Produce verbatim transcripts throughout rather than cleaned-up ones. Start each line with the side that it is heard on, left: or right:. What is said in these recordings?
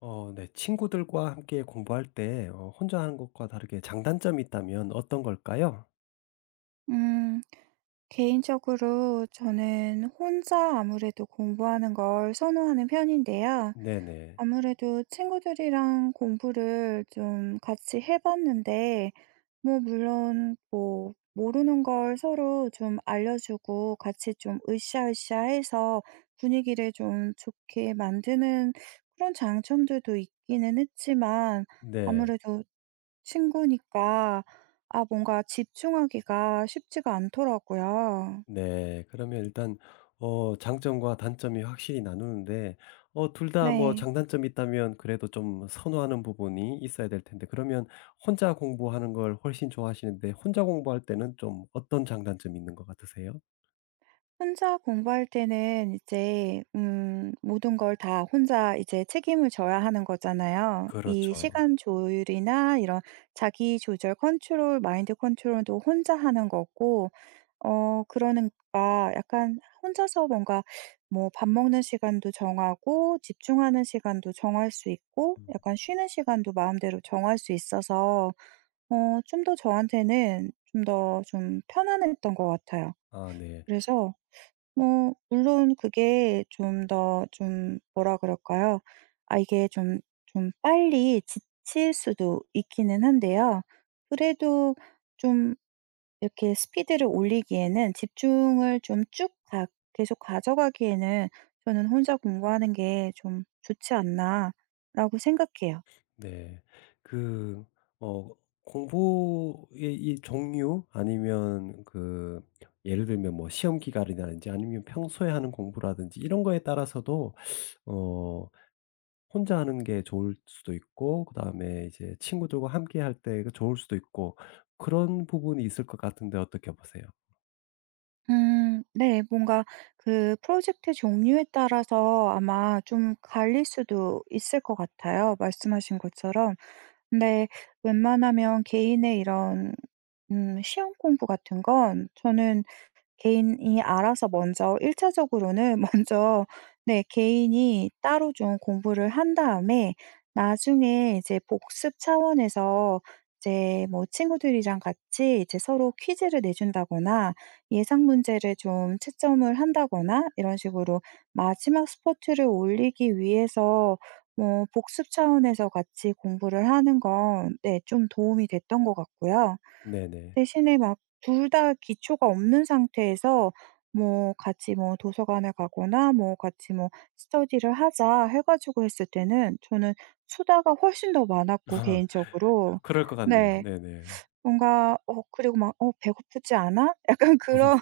left: 어 네. 친구들과 함께 공부할 때 어 혼자 하는 것과 다르게 장단점이 있다면 어떤 걸까요?
right: 음. 개인적으로 저는 혼자 아무래도 공부하는 걸 선호하는 편인데요.
left: 네네.
right: 아무래도 친구들이랑 공부를 좀 같이 해 봤는데 뭐 물론 뭐 모르는 걸 서로 좀 알려주고 같이 좀 으쌰으쌰 해서 분위기를 좀 좋게 만드는 그런 장점들도 있기는 했지만
left: 네.
right: 아무래도 친구니까 아 뭔가 집중하기가 쉽지가 않더라고요.
left: 네. 그러면 일단 어 장점과 단점이 확실히 나누는데 어 둘 다 뭐
right: 네.
left: 장단점이 있다면 그래도 좀 선호하는 부분이 있어야 될 텐데 그러면 혼자 공부하는 걸 훨씬 좋아하시는데 혼자 공부할 때는 좀 어떤 장단점이 있는 것 같으세요?
right: 혼자 공부할 때는 이제 음 모든 걸 다 혼자 이제 책임을 져야 하는 거잖아요. 이
left: 그렇죠.
right: 시간 조율이나 이런 자기 조절 컨트롤, 마인드 컨트롤도 혼자 하는 거고 어 그러니까 약간 혼자서 뭔가 뭐 밥 먹는 시간도 정하고 집중하는 시간도 정할 수 있고
left: 음.
right: 약간 쉬는 시간도 마음대로 정할 수 있어서 어 좀 더 저한테는 좀 더 좀 편안했던 것 같아요.
left: 아 네.
right: 그래서 뭐 물론 그게 좀 더 좀 뭐라 그럴까요? 아 이게 좀 좀 빨리 지칠 수도 있기는 한데요. 그래도 좀 이렇게 스피드를 올리기에는 집중을 좀 쭉 가 계속 가져가기에는 저는 '혼자 공부하는 게 좀 좋지 않나.'라고 생각해요.
left: 네. 그 어 공부의 이 종류 아니면 그 예를 들면 뭐 시험 기간이라든지 아니면 평소에 하는 공부라든지 이런 거에 따라서도 어 혼자 하는 게 좋을 수도 있고 그다음에 이제 친구들과 함께 할 때가 좋을 수도 있고 그런 부분이 있을 것 같은데 어떻게 보세요?
right: 음 네. 뭔가 그 프로젝트 종류에 따라서 아마 좀 갈릴 수도 있을 것 같아요 말씀하신 것처럼. 근데 웬만하면 개인의 이런 음 시험 공부 같은 건 저는 개인이 알아서 먼저 1 차적으로는 먼저 네 개인이 따로 좀 공부를 한 다음에 나중에 이제 복습 차원에서 이제 뭐 친구들이랑 같이 이제 서로 퀴즈를 내준다거나 예상 문제를 좀 채점을 한다거나 이런 식으로 마지막 스포츠를 올리기 위해서 뭐 복습 차원에서 같이 공부를 하는 건 네 좀 도움이 됐던 것 같고요.
left: 네네.
right: 대신에 막 둘 다 기초가 없는 상태에서 뭐 같이 뭐 도서관을 가거나 뭐 같이 뭐 "스터디를 하자." 해 가지고 했을 때는 저는 수다가 훨씬 더 많았고
left: 아
right: 개인적으로.
left: 그럴 것 같네요.
right: 네.
left: 네네.
right: 뭔가 어 그리고 막 '어 배고프지 않아?' 약간 그런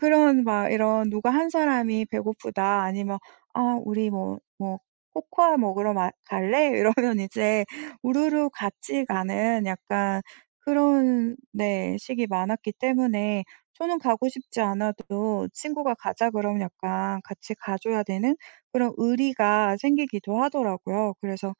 right: 그런 막 이런 누가 한 사람이 "배고프다." 아니면 "아 우리 뭐 뭐 코코아 먹으러 마 갈래?" 이러면 이제 우르르 같이 가는 약간 그런, 네, 식이 많았기 때문에 저는 가고 싶지 않아도 친구가 "가자." 그러면 약간 같이 가 줘야 되는 그런 의리가 생기기도 하더라고요. 그래서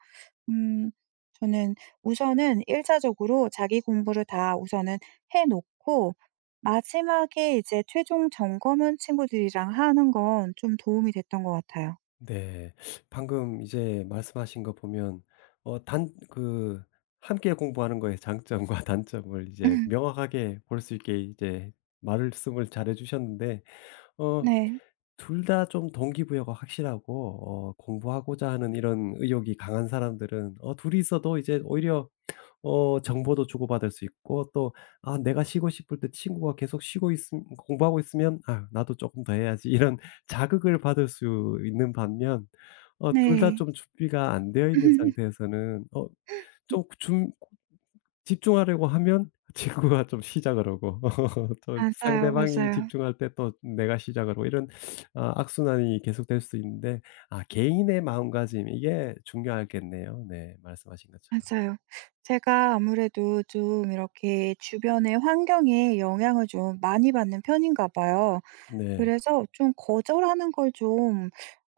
right: 음. 저는 우선은 일 차적으로 자기 공부를 다 우선은 해 놓고 마지막에 이제 최종 점검은 친구들이랑 하는 건 좀 도움이 됐던 것 같아요.
left: 네. 방금 이제 말씀하신 거 보면 어 단 그 함께 공부하는 거의 장점과 단점을 이제 명확하게 볼 수 있게 이제 말씀을 잘해 주셨는데 어
right: 네.
left: 둘 다 좀 동기부여가 확실하고 어 공부하고자 하는 이런 의욕이 강한 사람들은 어 둘이 있어도 이제 오히려 어 정보도 주고받을 수 있고 또 아 내가 쉬고 싶을 때 친구가 계속 쉬고 있음 공부하고 있으면 '아 나도 조금 더 해야지.' 이런 자극을 받을 수 있는 반면 어 둘 다
right: 네.
left: 좀 준비가 안 되어 있는 상태에서는 어 좀 준 집중하려고 하면 친구가 좀 시작을 하고 또
right: 맞아요,
left: 상대방이
right: 맞아요,
left: 집중할 때 또 내가 시작을 하고 이런 아 악순환이 계속될 수 있는데 아 개인의 마음가짐 이게 중요하겠네요. 네 말씀하신 것처럼.
right: 맞아요. 제가 아무래도 좀 이렇게 주변의 환경에 영향을 좀 많이 받는 편인가 봐요.
left: 네.
right: 그래서 좀 거절하는 걸좀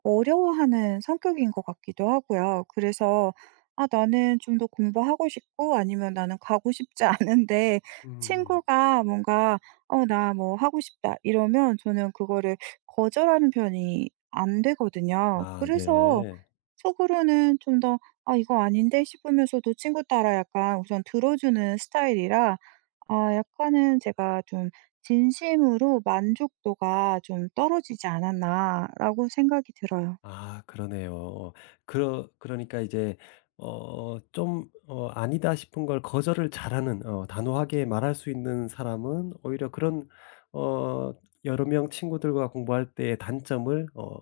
right: 어려워하는 성격인 것 같기도 하고요. 그래서 '아 나는 좀 더 공부하고 싶고 아니면 나는 가고 싶지 않은데
left: 음
right: 친구가 뭔가 '어 나 뭐 하고 싶다.' 이러면 저는 그거를 거절하는 편이 안 되거든요.
left: 아
right: 그래서
left: 네.
right: 속으로는 좀 더 '아 이거 아닌데?' 싶으면서도 친구 따라 약간 우선 들어주는 스타일이라 아 약간은 제가 좀 '진심으로 만족도가 좀 떨어지지 않았나.'라고 생각이 들어요.
left: 아 그러네요. 그러 그러니까 이제 어 좀 어 아니다 싶은 걸 거절을 잘하는 어 단호하게 말할 수 있는 사람은 오히려 그런 어 여러 명 친구들과 공부할 때의 단점을 어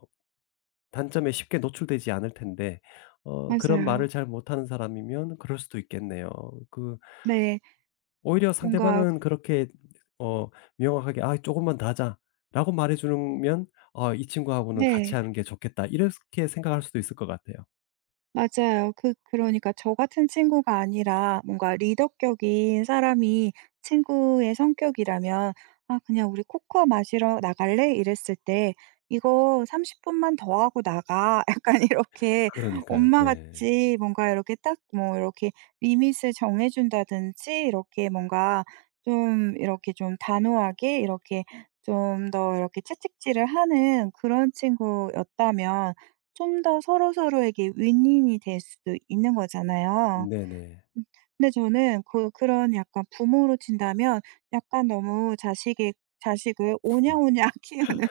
left: 단점에 쉽게 노출되지 않을 텐데 어 그런
right: 맞아요.
left: 말을 잘 못하는 사람이면 그럴 수도 있겠네요. 그
right: 네.
left: 오히려
right: 뭔가
left: 상대방은 그렇게 어 명확하게 "아 조금만 더 하자."라고 말해 주면 '아 이 친구하고는 같이
right: 네.
left: 하는 게 좋겠다.' 이렇게 생각할 수도 있을 것 같아요.
right: 맞아요. 그 그러니까 저 같은 친구가 아니라 뭔가 리더격인 사람이 친구의 성격이라면 "아 그냥 우리 코코아 마시러 나갈래?" 이랬을 때 "이거 30 분만 더 하고 나가." 약간 이렇게
left: 그러니까요. 네.
right: 엄마같이 뭔가 이렇게 딱 뭐 이렇게 리밋을 정해 준다든지 이렇게 뭔가 좀 이렇게 좀 단호하게 이렇게 좀 더 이렇게 채찍질을 하는 그런 친구였다면 좀 더 서로서로에게 윈윈이 될 수도 있는 거잖아요.
left: 네네.
right: 음 근데 저는 그 그런 약간 부모로 친다면 약간 너무 자식의 자식을 오냐오냐 키우는,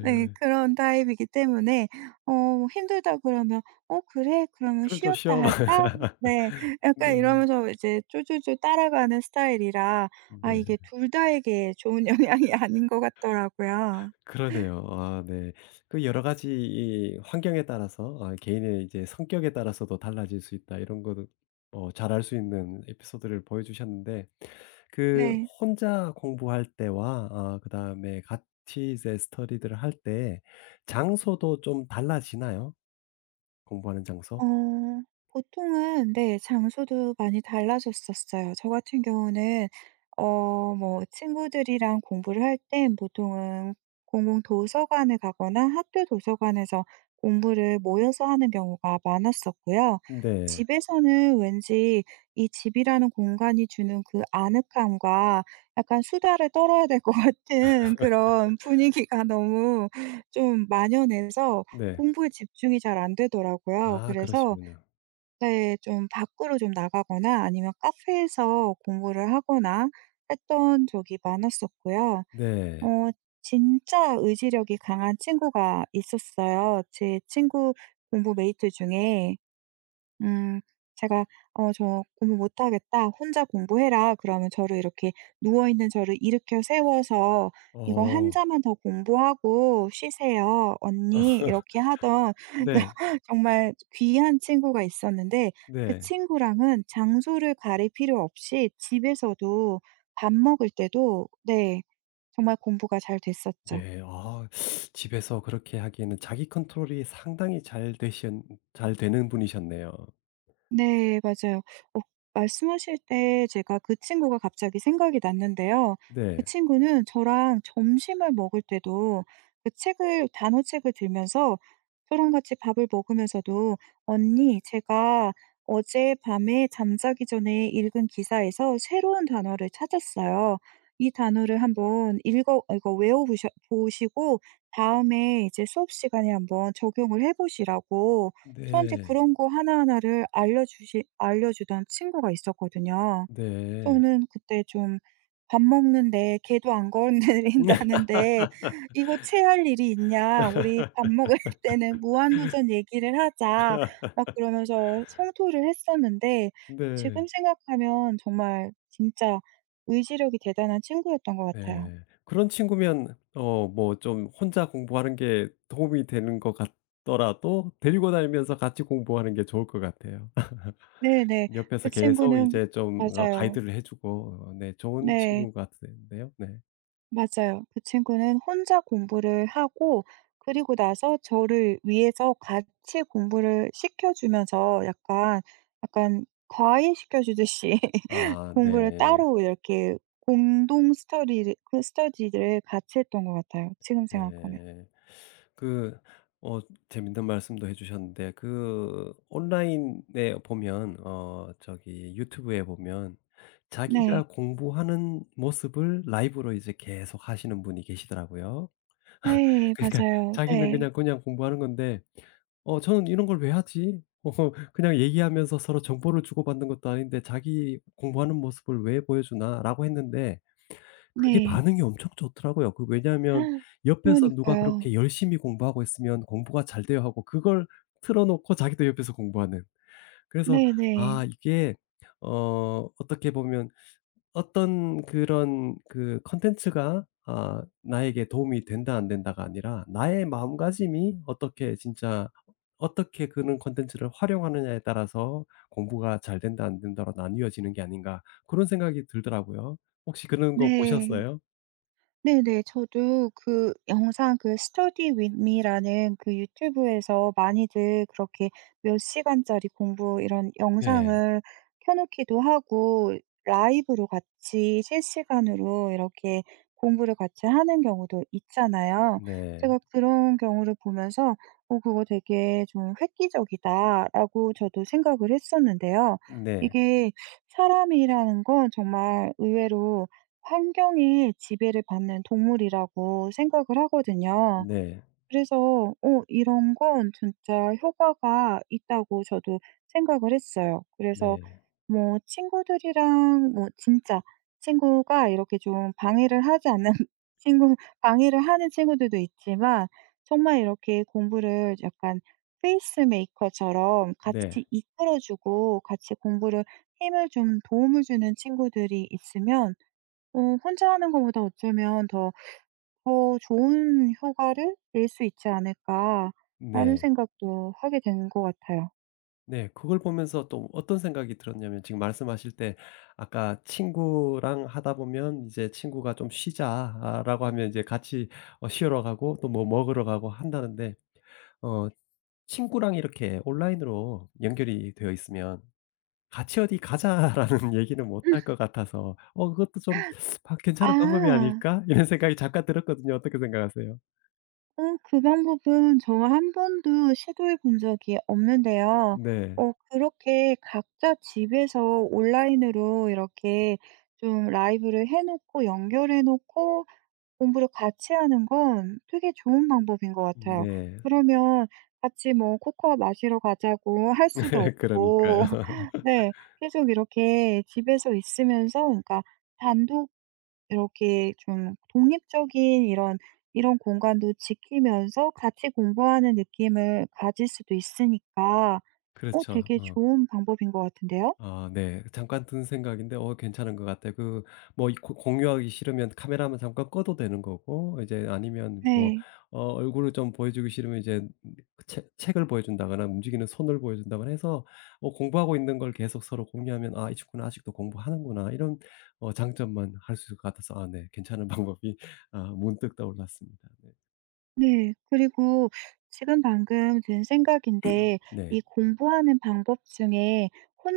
right: 네, 그런 타입이기 때문에 어 힘들다 그러면 "어 그래? 그러면
left: 그렇죠.
right: 쉬었다
left: 시험
right: 할까?" 네. 약간
left: 네.
right: 이러면서 이제 쫄쫄쫄 따라가는 스타일이라 아
left: 네.
right: 이게 둘 다에게 좋은 영향이 아닌 것 같더라고요.
left: 그러네요. 아 네. 그 여러 가지 이 환경에 따라서 아 개인의 이제 성격에 따라서도 달라질 수 있다 이런 거도 어 잘 알 수 있는 에피소드를 보여주셨는데 그
right: 네.
left: 혼자 공부할 때와 아 그다음에 같이 이제 스터디를 할 때 장소도 좀 달라지나요? 공부하는 장소?
right: 어 보통은, 네, 장소도 많이 달라졌었어요. 저 같은 경우는 어 뭐 친구들이랑 공부를 할 땐 보통은 공공 도서관에 가거나 학교 도서관에서 공부를 모여서 하는 경우가 많았었고요.
left: 네.
right: 집에서는 왠지 이 집이라는 공간이 주는 그 아늑함과 약간 수다를 떨어야 될 것 같은 그런 분위기가 너무 좀 만연해서
left: 네.
right: 공부에 집중이 잘 안 되더라고요.
left: 아
right: 그래서,
left: 그러시군요.
right: 네, 좀 밖으로 좀 나가거나 아니면 카페에서 공부를 하거나 했던 적이 많았었고요. 어
left: 네.
right: 진짜 의지력이 강한 친구가 있었어요. 제 친구 공부 메이트 중에. 음. 제가 "어 저 공부 못 하겠다. 혼자 공부해라." 그러면 저를 이렇게 누워 있는 저를 일으켜 세워서 "이거 한
left: 어.
right: 자만 더 공부하고 쉬세요, 언니." 이렇게 하던
left: 네.
right: 정말 귀한 친구가 있었는데 그
left: 네.
right: 친구랑은 장소를 가릴 필요 없이 집에서도 밥 먹을 때도, 네, 정말 공부가 잘 됐었죠.
left: 네. 아 집에서 그렇게 하기에는 자기 컨트롤이 상당히 잘 되신 잘 되는 분이셨네요.
right: 네 맞아요. 어 말씀하실 때 제가 그 친구가 갑자기 생각이 났는데요. 그
left: 네.
right: 친구는 저랑 점심을 먹을 때도 그 책을 단어책을 들면서 저랑 같이 밥을 먹으면서도 "언니 제가 어젯밤에 잠자기 전에 읽은 기사에서 새로운 단어를 찾았어요. 이 단어를 한번 읽어 어 이거 외워 보 보시고 다음에 이제 수업 시간에 한번 적용을 해 보시라."고 저한테
left: 네.
right: 그런 거 하나하나를 알려주시 알려주던 친구가 있었거든요.
left: 네.
right: 저는 그때 좀 "밥 먹는데 걔도 안 건드린다는데 이거 체할 일이 있냐. 우리 밥 먹을 때는 무한도전 얘기를 하자." 막 그러면서 성토를 했었는데
left: 네.
right: 지금 생각하면 정말 진짜 의지력이 대단한 친구였던 것 같아요.
left: 네. 그런 친구면 어 뭐 좀 혼자 공부하는 게 도움이 되는 것 같더라도 데리고 다니면서 같이 공부하는 게 좋을 것 같아요.
right: 네네.
left: 옆에서
right: 그
left: 계속
right: 친구는
left: 이제 좀 어
right: 맞아요.
left: 가이드를 해 주고 어 네 좋은
right: 네.
left: 친구인 것 같은데요. 네.
right: 맞아요. 그 친구는 혼자 공부를 하고 그리고 나서 저를 위해서 같이 공부를 시켜주면서 약간 약간 과외시켜주듯이
left: 아
right: 공부를
left: 네.
right: 따로 이렇게 공동 스터디를 그 스터디를 같이 했던 것 같아요. 지금 생각하면.
left: 네. 그 어 재밌는 말씀도 해 주셨는데 그 온라인에 보면 어 저기 유튜브에 보면
right: 네.
left: 자기가 공부하는 모습을 라이브로 이제 계속 하시는 분이 계시더라고요.
right: 네.
left: 그러니까
right: 맞아요.
left: 자기는
right: 네.
left: 그냥, 그냥 공부하는 건데 '어 저는 이런 걸 왜 하지?' 어 그냥 얘기하면서 서로 정보를 주고받는 것도 아닌데 '자기 공부하는 모습을 왜 보여주나?'라고 했는데 그게
right: 네.
left: 반응이 엄청 좋더라고요. 그 왜냐하면 옆에서 누가
right: 그러니까요.
left: 그렇게 열심히 공부하고 있으면 공부가 잘 돼요 하고 그걸 틀어 놓고 자기도 옆에서 공부하는. 그래서
right: 네네. 네.
left: 아 이게 어 어떻게 보면 어떤 그런 그 콘텐츠가 아 나에게 도움이 된다 안 된다가 아니라 나의 마음가짐이 어떻게 진짜 어떻게 그런 콘텐츠를 활용하느냐에 따라서 공부가 잘 된다 안 된다로 나뉘어지는 게 아닌가 그런 생각이 들더라고요. 혹시 그런 거
right: 네. 네.
left: 보셨어요?
right: 네네. 저도 그 영상, 그 Study with me라는 그 유튜브에서 많이들 그렇게 몇 시간짜리 공부 이런
left: 네.
right: 영상을 켜 놓기도 하고 라이브로 같이 실시간으로 이렇게 공부를 같이 하는 경우도 있잖아요.
left: 네.
right: 제가 그런 경우를 보면서 '어 그거 되게 좀 획기적이다.'라고 저도 생각을 했었는데요.
left: 네.
right: 이게 사람이라는 건 정말 의외로 환경에 지배를 받는 동물이라고 생각을 하거든요.
left: 네.
right: 그래서 어 이런 건 진짜 효과가 있다고 저도 생각을 했어요. 그래서
left: 네.
right: 뭐 친구들이랑 뭐 진짜 친구가 이렇게 좀 방해를 하지 않는 친구 방해를 하는 친구들도 있지만 정말 이렇게 공부를 약간 페이스 메이커처럼
left: 네.
right: 같이 이끌어 주고 같이 공부를 힘을 좀 도움을 주는 친구들이 있으면 어 혼자 하는 것보다 어쩌면 더, 더 좋은 효과를 낼 수 있지 않을까 하는
left: 네.
right: 생각도 하게 되는 것 같아요.
left: 네. 그걸 보면서 또 어떤 생각이 들었냐면 지금 말씀하실 때 아까 친구랑 하다 보면 이제 친구가 "좀 쉬자."라고 하면 이제 같이 어 쉬러 가고 또 뭐 먹으러 가고 한다는데 어 친구랑 이렇게 온라인으로 연결이 되어 있으면 "같이 어디 가자."라는 얘기는 못 할 것 같아서 어 그것도 좀 아 '괜찮은 방법이
right: 아.
left: 아닐까?' 이런 생각이 잠깐 들었거든요. 어떻게 생각하세요?
right: 어 그 방법은 저 한 번도 시도해 본 적이 없는데요.
left: 네.
right: 어 그렇게 각자 집에서 온라인으로 이렇게 좀 라이브를 해 놓고 연결해 놓고 공부를 같이 하는 건 되게 좋은 방법인 것 같아요.
left: 네.
right: 그러면 같이 뭐 코코아 마시러 가자고 할 수도
left: 그러니까요.
right: 없고 네, 계속 이렇게 집에서 있으면서 그러니까 단독 이렇게 좀 독립적인 이런 이런 공간도 지키면서 같이 공부하는 느낌을 가질 수도 있으니까 어
left: 그렇죠.
right: 되게
left: 어.
right: 좋은 방법인 것 같은데요?
left: 아 네. 잠깐 든 생각인데 어 괜찮은 것 같아요. 그 뭐 이 고 공유하기 싫으면 카메라만 잠깐 꺼도 되는 거고 이제 아니면 뭐
right: 네.
left: 어 얼굴을 좀 보여주기 싫으면 이제 그 책 책을 보여준다거나 움직이는 손을 보여준다거나 해서 어 공부하고 있는 걸 계속 서로 공유하면 '아 이 친구는 아직도 공부하는구나.' 이런 어 장점만 할 수 있을 것 같아서 아 네 괜찮은 방법이 아 문득 떠올랐습니다. 네.
right: 네. 그리고 지금 방금 든 생각인데
left: 네.
right: 이 공부하는 방법 중에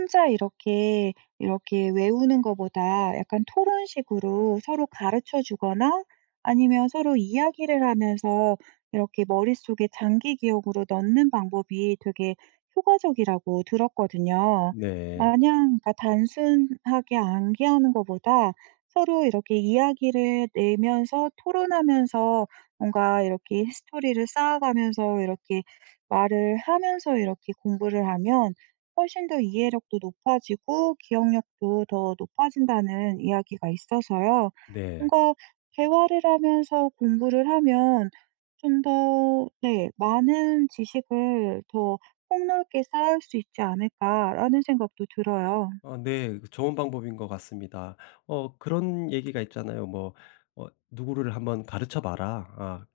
right: 혼자 이렇게, 이렇게 외우는 것보다 약간 토론식으로 서로 가르쳐 주거나 아니면 서로 이야기를 하면서 이렇게 머릿속에 장기 기억으로 넣는 방법이 되게 효과적이라고 들었거든요.
left: 네.
right: 마냥 그러니까 단순하게 암기하는 것보다 서로 이렇게 이야기를 내면서 토론하면서 뭔가 이렇게 히스토리를 쌓아가면서 이렇게 말을 하면서 이렇게 공부를 하면 훨씬 더 이해력도 높아지고 기억력도 더 높아진다는 이야기가 있어서요.
left: 네.
right: 뭔가 대화를 하면서 공부를 하면 좀 더, 네, 많은 지식을 더 폭넓게 쌓을 수 있지 않을까라는 생각도 들어요.
left: 어 네. 그 좋은 방법인 것 같습니다. 어 그런 얘기가 있잖아요. 뭐 어 "누구를 한번 가르쳐 봐라. 아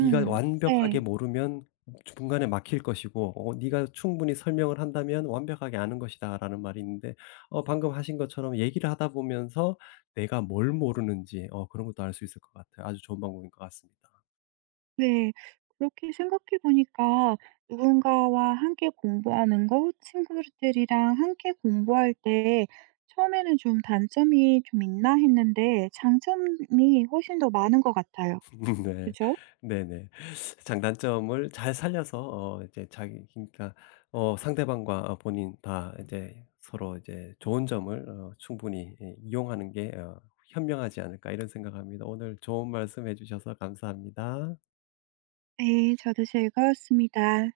left: 네가 완벽하게
right: 네.
left: 모르면 중간에 막힐 것이고 어 네가 충분히 설명을 한다면 완벽하게 아는 것이다."라는 말이 있는데 어 방금 하신 것처럼 얘기를 하다 보면서 내가 뭘 모르는지 어 그런 것도 알 수 있을 것 같아요. 아주 좋은 방법인 것 같습니다.
right: 네. 그렇게 생각해 보니까 누군가와 함께 공부하는 거, 친구들이랑 함께 공부할 때 처음에는 좀 단점이 좀 있나 했는데 장점이 훨씬 더 많은 것 같아요.
left: 네.
right: 그죠?
left: 네네. 장단점을 잘 살려서 어 이제 자기 그러니까 어 상대방과 어 본인 다 이제 서로 이제 좋은 점을 어 충분히 예 이용하는 게 어 현명하지 않을까 이런 생각합니다. 오늘 좋은 말씀해 주셔서 감사합니다.
right: 네. 저도 즐거웠습니다.